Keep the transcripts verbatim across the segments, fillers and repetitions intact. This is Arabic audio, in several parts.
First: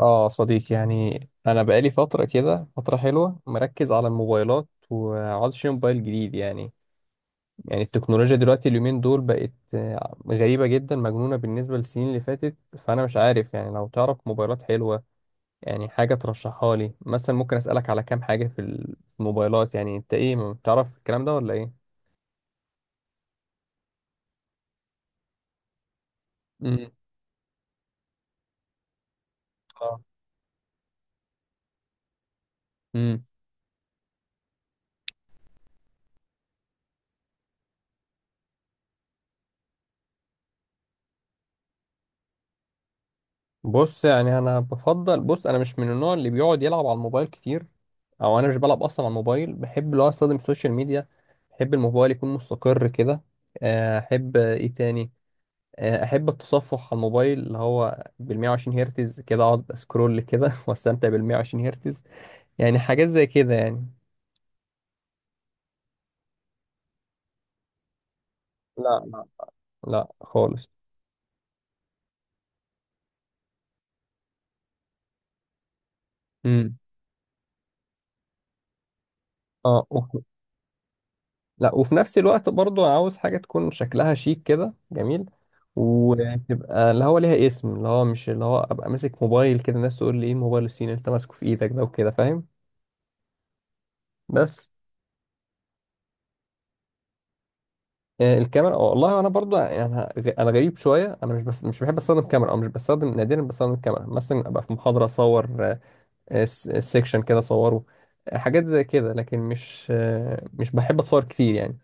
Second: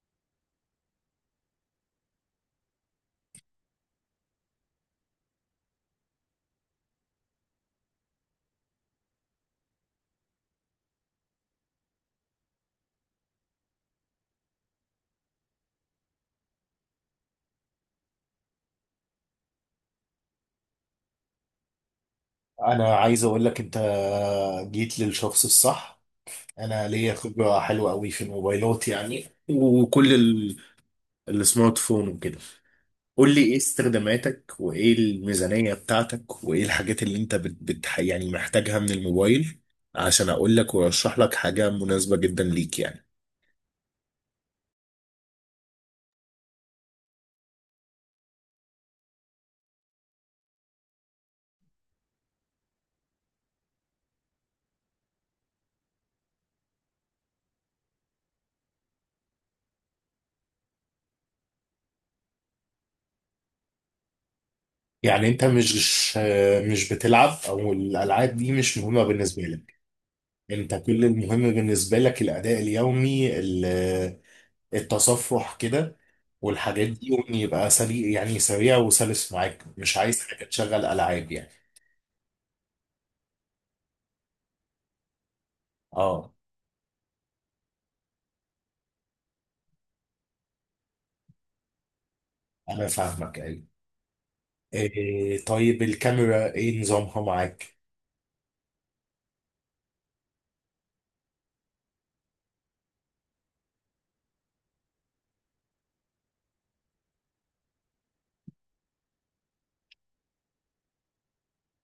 اه صديقي، يعني انا بقالي فتره كده، فتره حلوه مركز على الموبايلات وعاوز اشتري موبايل جديد يعني يعني التكنولوجيا دلوقتي اليومين دول بقت آه، غريبه جدا، مجنونه بالنسبه للسنين اللي فاتت. فانا مش عارف، يعني لو تعرف موبايلات حلوه يعني حاجه ترشحها لي مثلا. ممكن اسالك على كام حاجه في ال- في الموبايلات؟ يعني انت ايه، ما بتعرف الكلام ده ولا ايه؟ انا عايز اقول لك. انت جيت للشخص الصح. انا امم ليا خبره حلوه قوي في الموبايلات، يعني وكل ال- السمارت فون وكده. اه، قول لي ايه استخداماتك، وايه الميزانيه بتاعتك، وايه الحاجات اللي انت بت بت يعني محتاجها من الموبايل، عشان اقول لك وارشح لك حاجه مناسبه جدا ليك يعني. بص يعني انا بفضل، بص، انا مش من النوع اللي بيقعد يلعب على الموبايل كتير، او انا مش بلعب اصلا على الموبايل. بحب لو استخدم السوشيال ميديا. بحب الموبايل يكون مستقر كده. آه، احب ايه تاني؟ آه، احب التصفح على الموبايل اللي هو بال 120 هرتز، كده اقعد اسكرول كده واستمتع بال 120 هرتز، يعني حاجات زي كده يعني. يعني انت مش مش بتلعب، او الالعاب دي مش لا، مهمه لا. بالنسبه لك. لا خالص. انت كل المهم بالنسبه لك الاداء اليومي، التصفح كده، امم والحاجات مم. دي، وان يبقى سريع، يعني سريع وسلس معاك، اه. مش عايز حاجه تشغل العاب يعني. لا، وفي نفس الوقت برضو انا عاوز حاجة تكون شكلها شيك كده، جميل. مم. اه، وتبقى اللي هو ليها اسم، اللي هو مش اللي هو ابقى ماسك موبايل كده الناس تقول لي ايه الموبايل الصيني اللي انت ماسكه في ايدك ده وكده، فاهم. انا فاهمك، ايوه. بس إيه طيب، الكاميرا ايه نظامها معاك؟ آه، الكاميرا، آه، والله انا برضو يعني انا غ- أنا غريب شويه. انا مش بس مش بحب استخدم كاميرا، او مش بستخدم، نادرا بستخدم الكاميرا. مثلا ابقى في محاضره اصور، آه، آه، س- سيكشن كده اصوره. آه، حاجات زي كده لكن مش آه، مش بحب اتصور كتير يعني.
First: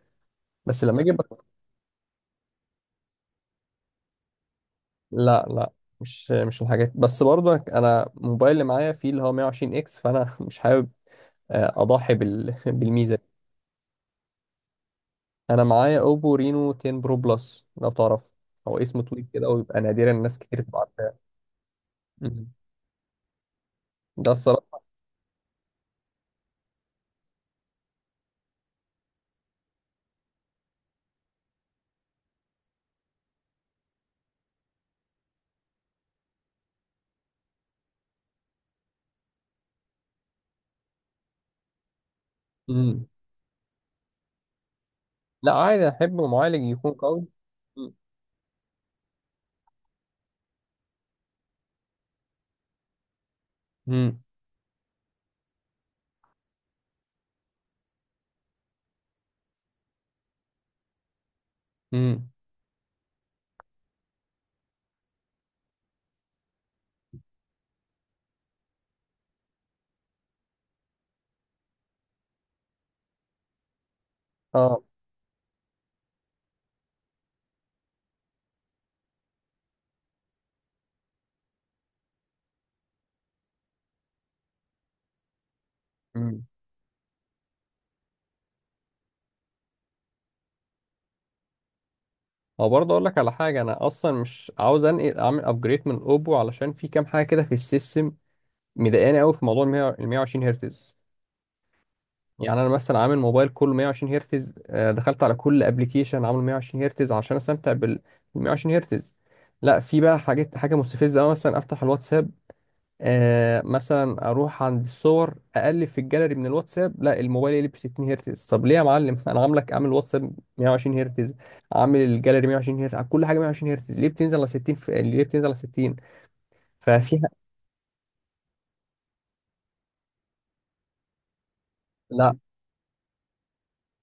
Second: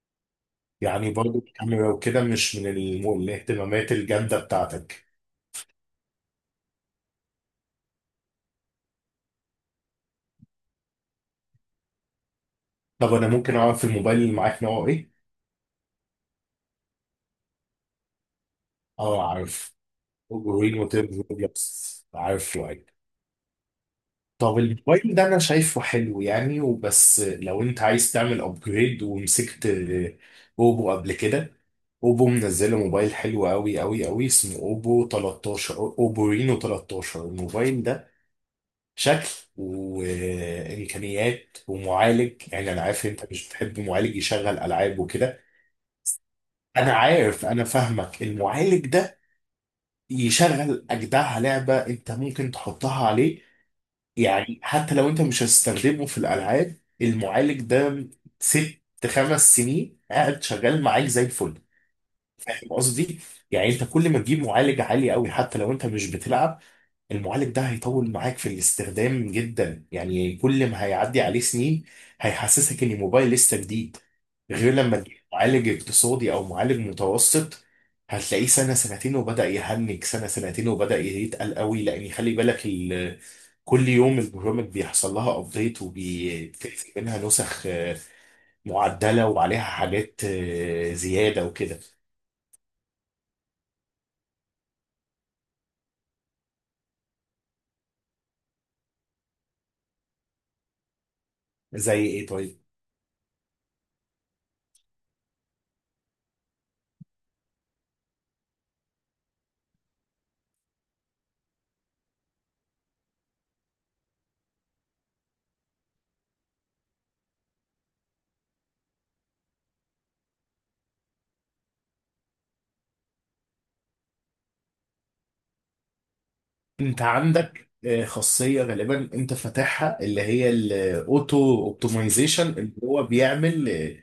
بس لما يعني اجي، برضو الكاميرا وكده مش من الم- الاهتمامات الجامده بتاعتك. لا لا. مش مش الحاجات. بس برضه انا الموبايل اللي معايا فيه اللي هو مية وعشرين اكس، فانا مش حابب آه، اضحي بال... طب بالميزه دي. انا ممكن اعرف الموبايل اللي معاك نوعه ايه؟ انا معايا اوبو رينو عشرة برو بلس، لو تعرف. هو اسمه طويل اه كده عارف، ويبقى نادرا الناس كتير جرين تبقى عارفاه. وتيب، بس مم. عارف. ده طب الصراحه. الموبايل ده انا شايفه حلو يعني، وبس لو انت عايز تعمل ابجريد ومسكت آه، اوبو قبل كده، اوبو منزله موبايل حلو قوي قوي قوي، اسمه اوبو تلتاشر، اوبو رينو تلتاشر. الموبايل ده شكل وامكانيات ومعالج، يعني انا عارف مم. انت مش بتحب معالج يشغل العاب وكده. لا، عادي، احب معالج يكون انا قوي. عارف، انا مم. فاهمك. المعالج ده يشغل اجدع لعبه انت ممكن تحطها عليه. مم. يعني حتى لو انت مش هتستخدمه في الالعاب، المعالج ده ست، خمس سنين قاعد شغال معاك زي الفل. مم. فاهم قصدي؟ يعني انت كل ما تجيب معالج عالي قوي حتى لو انت مش بتلعب، المعالج ده هيطول معاك في الاستخدام جدا، يعني كل ما هيعدي عليه سنين هيحسسك ان الموبايل لسه جديد. غير اه. لما تجيب معالج اقتصادي او معالج متوسط، هتلاقيه سنه سنتين وبدا يهنج، سنه سنتين وبدا يتقل قوي، لان خلي بالك ال... كل يوم البرامج بيحصل لها ابديت مم. وبتنزل منها نسخ آه، معدله وعليها حاجات آه، زياده وكده. هو برضه اقول لك على حاجه، انا اصلا مش عاوز انقل اعمل ابجريد من اوبو علشان في كام حاجه كده في السيستم مضايقاني قوي، في موضوع ال 120 هرتز. زي ايه يعني طيب؟ انا مثلا عامل موبايل كله 120 هرتز، آه، دخلت على كل ابلكيشن عامله 120 هرتز عشان استمتع بال 120 هرتز. لا، في بقى حاجات، حاجه مستفزه أوي. مثلا افتح الواتساب، آه مثلا اروح عند الصور اقلب في الجاليري من الواتساب، لا الموبايل يقلب 60 هرتز. طب ليه يا معلم؟ انا عاملك عامل واتساب 120 هرتز، عامل الجاليري 120 هرتز، كل حاجه 120 هرتز، ليه بتنزل على ستين في... ليه بتنزل على ستين؟ انت ففيها، عندك آه، خاصيه غالبا انت فاتحها، اللي هي الاوتو لا اوبتمايزيشن، اللي هو بيعمل آه،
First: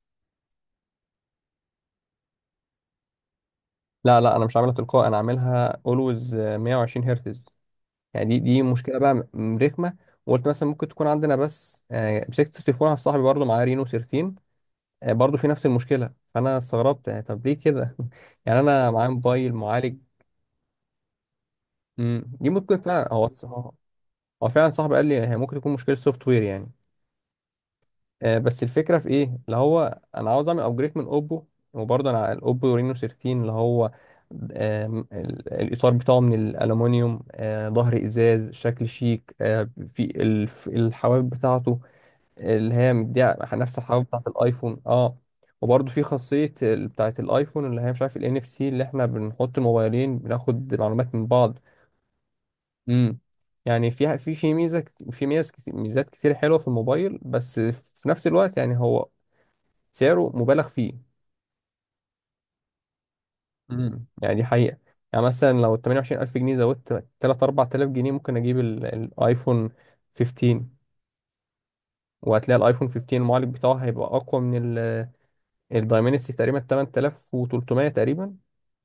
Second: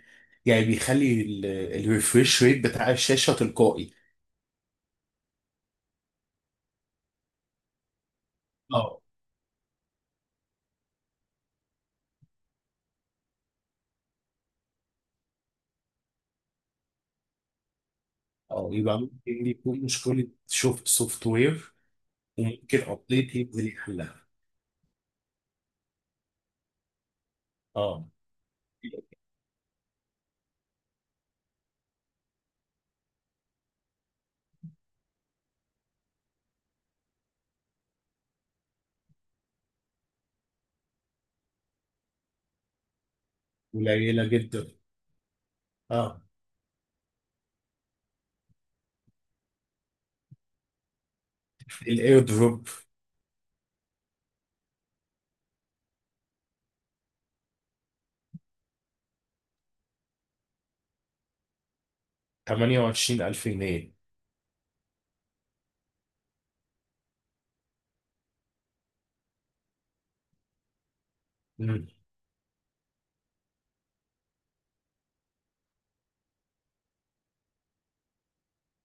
يعني بيخلي الريفريش ريت بتاع الشاشه تلقائي. لا، لا انا مش عاملها تلقائي، انا عاملها اولويز 120 هرتز. يعني دي دي مشكله اه بقى، م- رخمه. وقلت مثلا ممكن تكون عندنا بس آه، مسكت التليفون على صاحبي برضه معاه رينو سيرتين، آه، برضه في نفس المشكله. فانا استغربت يعني، طب ليه كده؟ يعني اه، انا يبقى معايا ممكن موبايل دي تكون معالج. مشكلة شوف سوفت وير، مم، دي وممكن ممكن فعلا. هو ابديت يبقى هو ليه حلها. هو فعلا صاحبي قال لي هي ممكن تكون مشكله سوفت وير يعني. اه. آه، بس الفكره في ايه، اللي هو انا عاوز اعمل ابجريد من اوبو. وبرضه انا الاوبو رينو تلتاشر اللي هو، آم، ال- الإطار بتاعه من الألومنيوم، آه، ظهر إزاز، شكل شيك، آه، في الف- الحواف بتاعته اللي هي مديها نفس الحلاوه قليلة بتاعت جدا. الايفون. اه. وبرضه في اه، خاصيه ال- بتاعت الايفون اللي هي، مش عارف، الان اف سي، اللي احنا بنحط الموبايلين بناخد معلومات من بعض. الاير دروب. امم. يعني فيها، في في ميزه كت- في ميزه كت- ميزات كتير حلوه في الموبايل، بس في نفس الوقت يعني هو سعره مبالغ فيه. تمنية وعشرين الف جنيه. امم، يعني دي حقيقه. يعني مثلا لو ثمانية وعشرين ألف جنيه زودت ثلاثة اربعة الاف جنيه ممكن اجيب ال- الايفون خمستاشر. مم. وهتلاقي الايفون خمستاشر المعالج بتاعه هيبقى اقوى من الدايمنسي تقريبا تمنتلاف وتلتمية تقريبا.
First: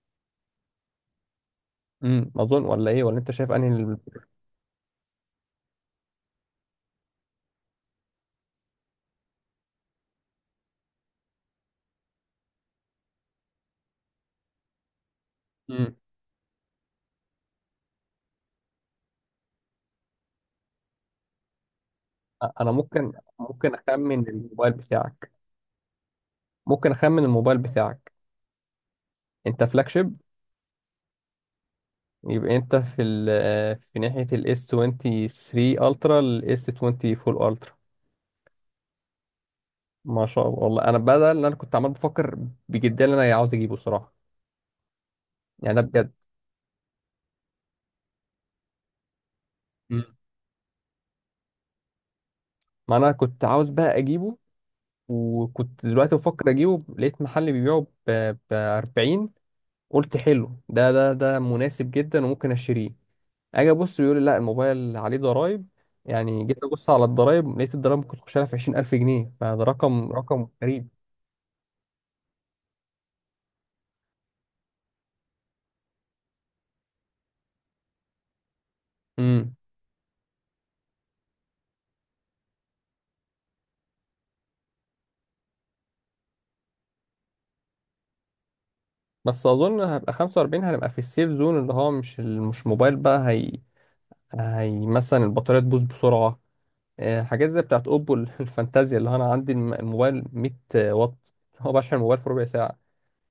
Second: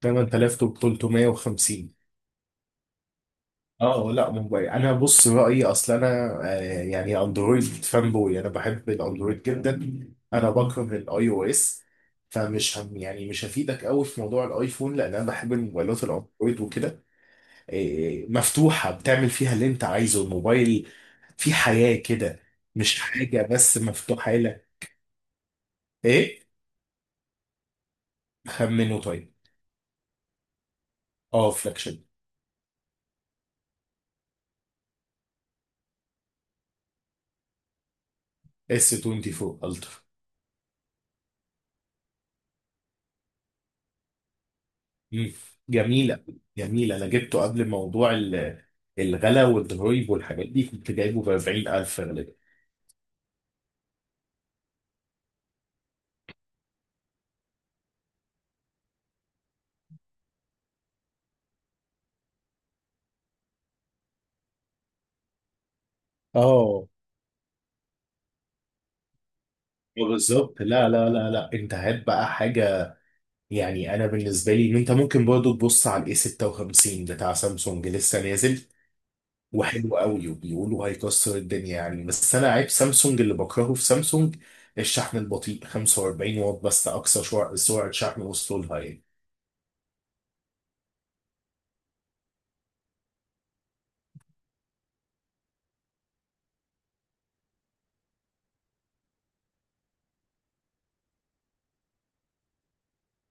ثمانية آلاف ثلاثمائة وخمسين. امم، اظن، ولا ايه؟ ولا انت شايف انهي ال- اه، لا موبايل. انا بص رأيي، اصل انا آه، يعني اندرويد فان بوي، انا بحب الاندرويد جدا، انا بكره الاي او اس. فمش هم، يعني مش هفيدك قوي في موضوع الايفون، لان انا بحب امم، الموبايلات الاندرويد وكده. إيه، مفتوحة بتعمل فيها اللي انت عايزه الموبايل، في حياة كده، انا مش ممكن، حاجة ممكن بس اخمن مفتوحة لك. الموبايل بتاعك، ايه؟ ممكن اخمن الموبايل بتاعك؟ خمنه طيب. انت فلاج شيب. اه، فلاكشن. يبقى انت في ال آه، في ناحية الاس تلاتة وعشرين الترا، الاس اربعة وعشرين الترا. اس اربعة وعشرين الترا. ما شاء الله، والله انا بدل اللي انا كنت عمال بفكر بجدية اللي انا عاوز اجيبه صراحة. مم. يعني ده بجد. جميلة. جميلة، انا جبته قبل موضوع ال- الغلا والضرايب امم. والحاجات دي، كنت جايبه ب اربعين الف غالبا. ما انا كنت عاوز بقى اجيبه، وكنت دلوقتي بفكر اجيبه لقيت محل بيبيعه ب اربعين. قلت حلو، ده ده ده مناسب جدا وممكن اشتريه. اجي ابص بيقول لي لا الموبايل عليه ضرايب. يعني جيت اه ابص على الضرايب لقيت الضرايب ممكن تخش لها في عشرين ألف جنيه. فده رقم رقم بالظبط. غريب. لا لا لا لا، انت هات بقى حاجة. يعني انا بالنسبة لي انت ممكن برضو تبص على الاي ستة وخمسين بتاع سامسونج، لسه نازل امم. وحلو قوي، وبيقولوا هيكسر الدنيا يعني. بس انا عيب سامسونج، اللي بكرهه في سامسونج الشحن البطيء، خمسة واربعين واط بس اقصى شع- سرعه شحن وصلوا لها يعني. بس اظن هبقى خمسة واربعين، هنبقى في السيف زون اللي هو مش ال- مش موبايل بقى. هي هي مثلا البطاريه تبوظ بسرعه. آه، حاجات زي بتاعت اوبو. الفانتازيا اللي هو انا عندي الم- الموبايل 100 واط، هو بشحن الموبايل في ربع ساعه.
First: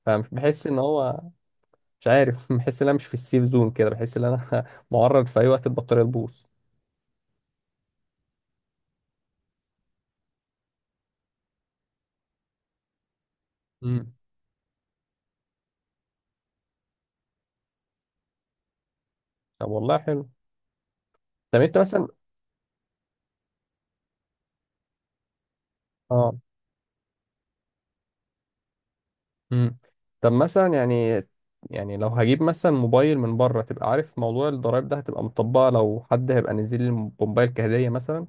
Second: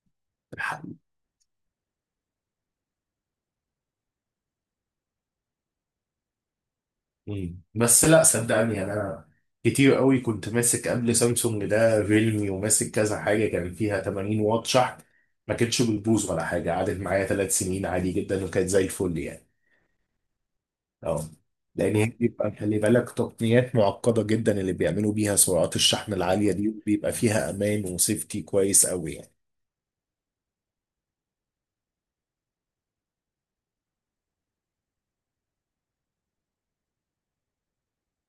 فمش بحس ان الحق. هو، مش عارف، بحس ان انا مش في السيف زون كده، بحس ان انا معرض في اي وقت البطاريه تبوظ. مم. بس لا صدقني يعني، انا كتير قوي كنت ماسك قبل سامسونج ده ريلمي، وماسك كذا حاجه كان فيها امم. تمانين واط شحن، ما كانتش بيبوظ ولا حاجه، قعدت معايا ثلاث سنين عادي جدا، وكانت زي الفل يعني. طب والله حلو. اه، طب انت لان هي مثلا، بيبقى خلي بالك تقنيات معقده جدا اللي بيعملوا بيها سرعات الشحن اه. العاليه دي، بيبقى فيها امان وسيفتي كويس قوي يعني. امم. طب مثلا يعني يعني لو هجيب مثلا موبايل من بره تبقى عارف موضوع الضرايب ده هتبقى مطبقه، لو حد هيبقى نزل لي موبايل كهديه مثلا.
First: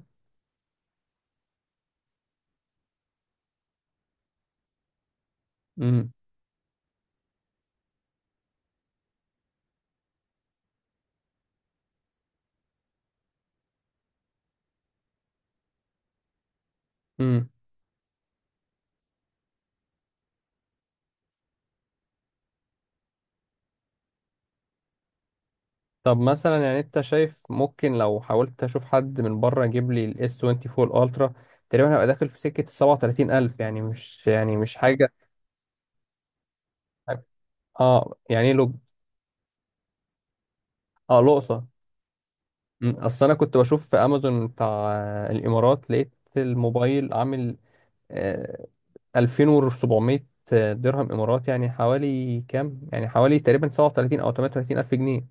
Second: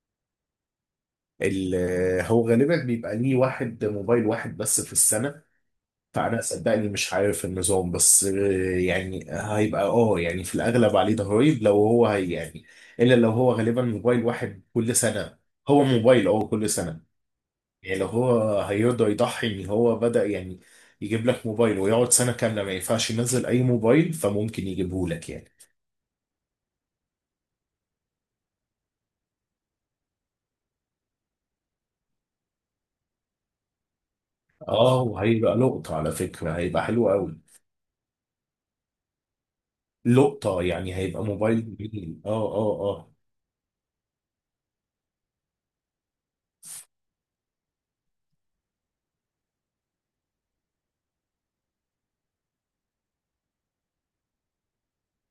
ال- هو غالبا بيبقى ليه واحد، موبايل واحد بس في السنه. امم. فانا صدقني مش عارف النظام، بس آه، يعني هيبقى اه، يعني في الاغلب عليه ضرايب لو هو هي يعني، الا لو هو غالبا موبايل واحد كل سنه، هو موبايل اه كل سنه. امم. يعني لو هو هيرضى يضحي ان هو بدأ يعني يجيب لك موبايل ويقعد سنة كاملة ما ينفعش ينزل اي موبايل، فممكن يجيبه لك يعني. طب مثلا يعني، انت شايف ممكن لو حاولت اشوف حد من بره يجيب لي الاس اربعة وعشرين الترا تقريبا هبقى داخل في سكه سبعة وتلاتين الف، يعني مش، يعني مش اه، حاجه. وهيبقى لقطة على فكرة، هيبقى حلو قوي. اه. يعني ايه لو. لقطة يعني، اه، هيبقى لقطه. موبايل جميل. اه اه مم. اه. اصل انا كنت بشوف في امازون بتاع آه، الامارات، لقيت الموبايل عامل آه، ألفين وسبعمائة درهم امارات، يعني حوالي كام، يعني حوالي تقريبا سبعة وثلاثين او تمنية وتلاتين الف جنيه.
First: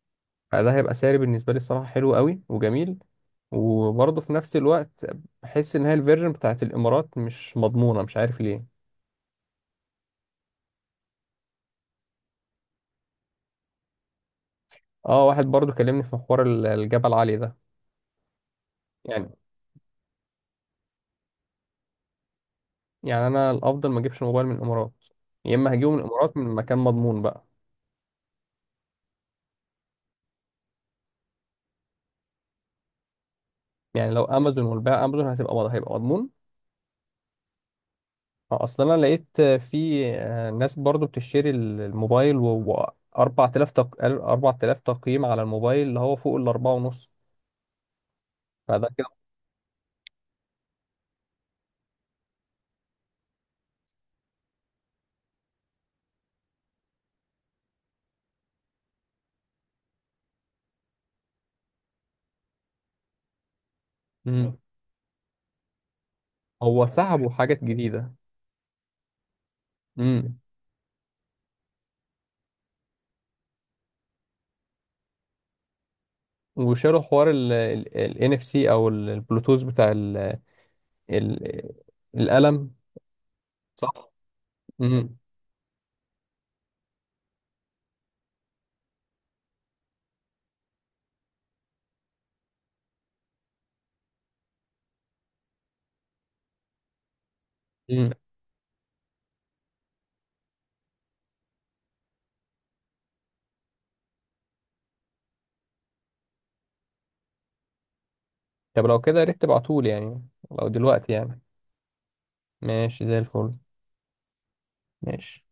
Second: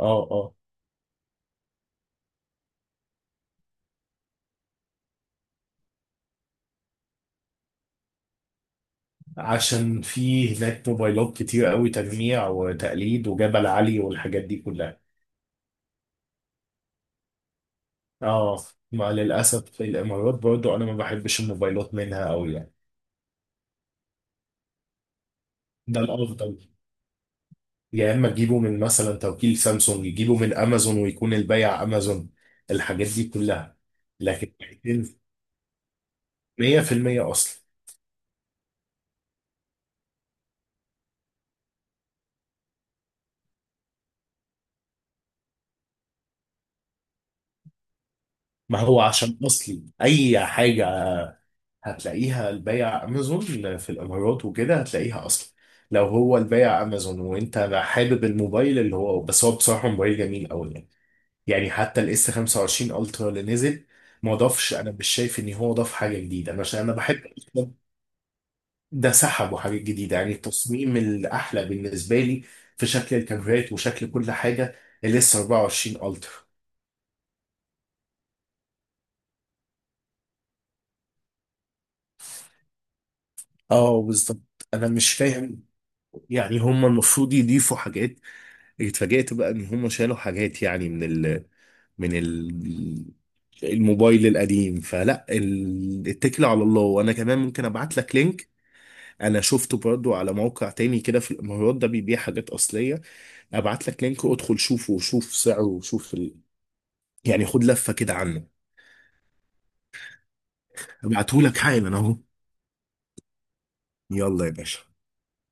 اه اه، فده هيبقى سعر بالنسبه لي الصراحه حلو قوي وجميل. وبرضه في نفس الوقت بحس ان هي الفيرجن بتاعت الامارات مش مضمونه، مش عارف ليه. عشان في هناك موبايلات كتير قوي تجميع وتقليد وجبل علي والحاجات دي كلها. اه، واحد برضه كلمني في محور ال- الجبل العالي ده. اه، مع يعني للأسف في الإمارات برضو أنا ما بحبش الموبايلات منها قوي يعني. يعني انا الافضل ما اجيبش موبايل من الامارات، يا اما هجيبه من ده الامارات من الأفضل. مكان مضمون بقى. يا اما تجيبه من مثلا توكيل سامسونج، يجيبه من امازون ويكون البيع امازون، الحاجات دي كلها. يعني لو لكن امازون والبيع امازون هتبقى مض- هيبقى مضمون. ميه في الميه اصلي. آه، اصل انا لقيت آه، في آه، ناس برضو بتشتري ال- الموبايل و اربعة الاف تق... اربعة الاف تقييم على الموبايل اللي هو فوق الأربعة ونص. ما فده هو كده. عشان اصلي اي حاجه هتلاقيها البيع امازون في الامارات وكده هتلاقيها اصلي. لو هو البيع امازون، وانت حابب الموبايل اللي هو، بس هو بصراحه موبايل جميل قوي يعني. يعني حتى الاس خمسة وعشرين الترا اللي نزل، ما مم. ضافش، انا مش شايف ان هو ضاف حاجه جديده، انا عشان هو انا بحب. سحبوا حاجات جديدة. ده سحبوا حاجات جديدة، يعني امم. التصميم الأحلى بالنسبة لي، في شكل الكاميرات وشكل كل حاجة، الاس اربعة وعشرين الترا. وشالوا حوار ال ان اف سي او ال- البلوتوث بتاع ال ال القلم. اه صح. بالظبط، انا مش امم. فاهم. يعني هم المفروض يضيفوا حاجات، اتفاجئت بقى ان هم شالوا حاجات يعني من ال من ال الموبايل القديم. فلا ال- اتكل على الله، وانا كمان ممكن ابعت امم. لك لينك. انا شفته برضو على موقع تاني كده في الامارات، ده بيبيع حاجات اصلية، ابعت لك لينك وادخل شوفه وشوف سعره وشوف ال... يعني خد لفة كده عنه. طب لو كده يا ريت تبعتولي يعني، لو دلوقتي يعني. ابعتهولك حالا اهو. ماشي، زي الفل. يلا يا باشا. ماشي.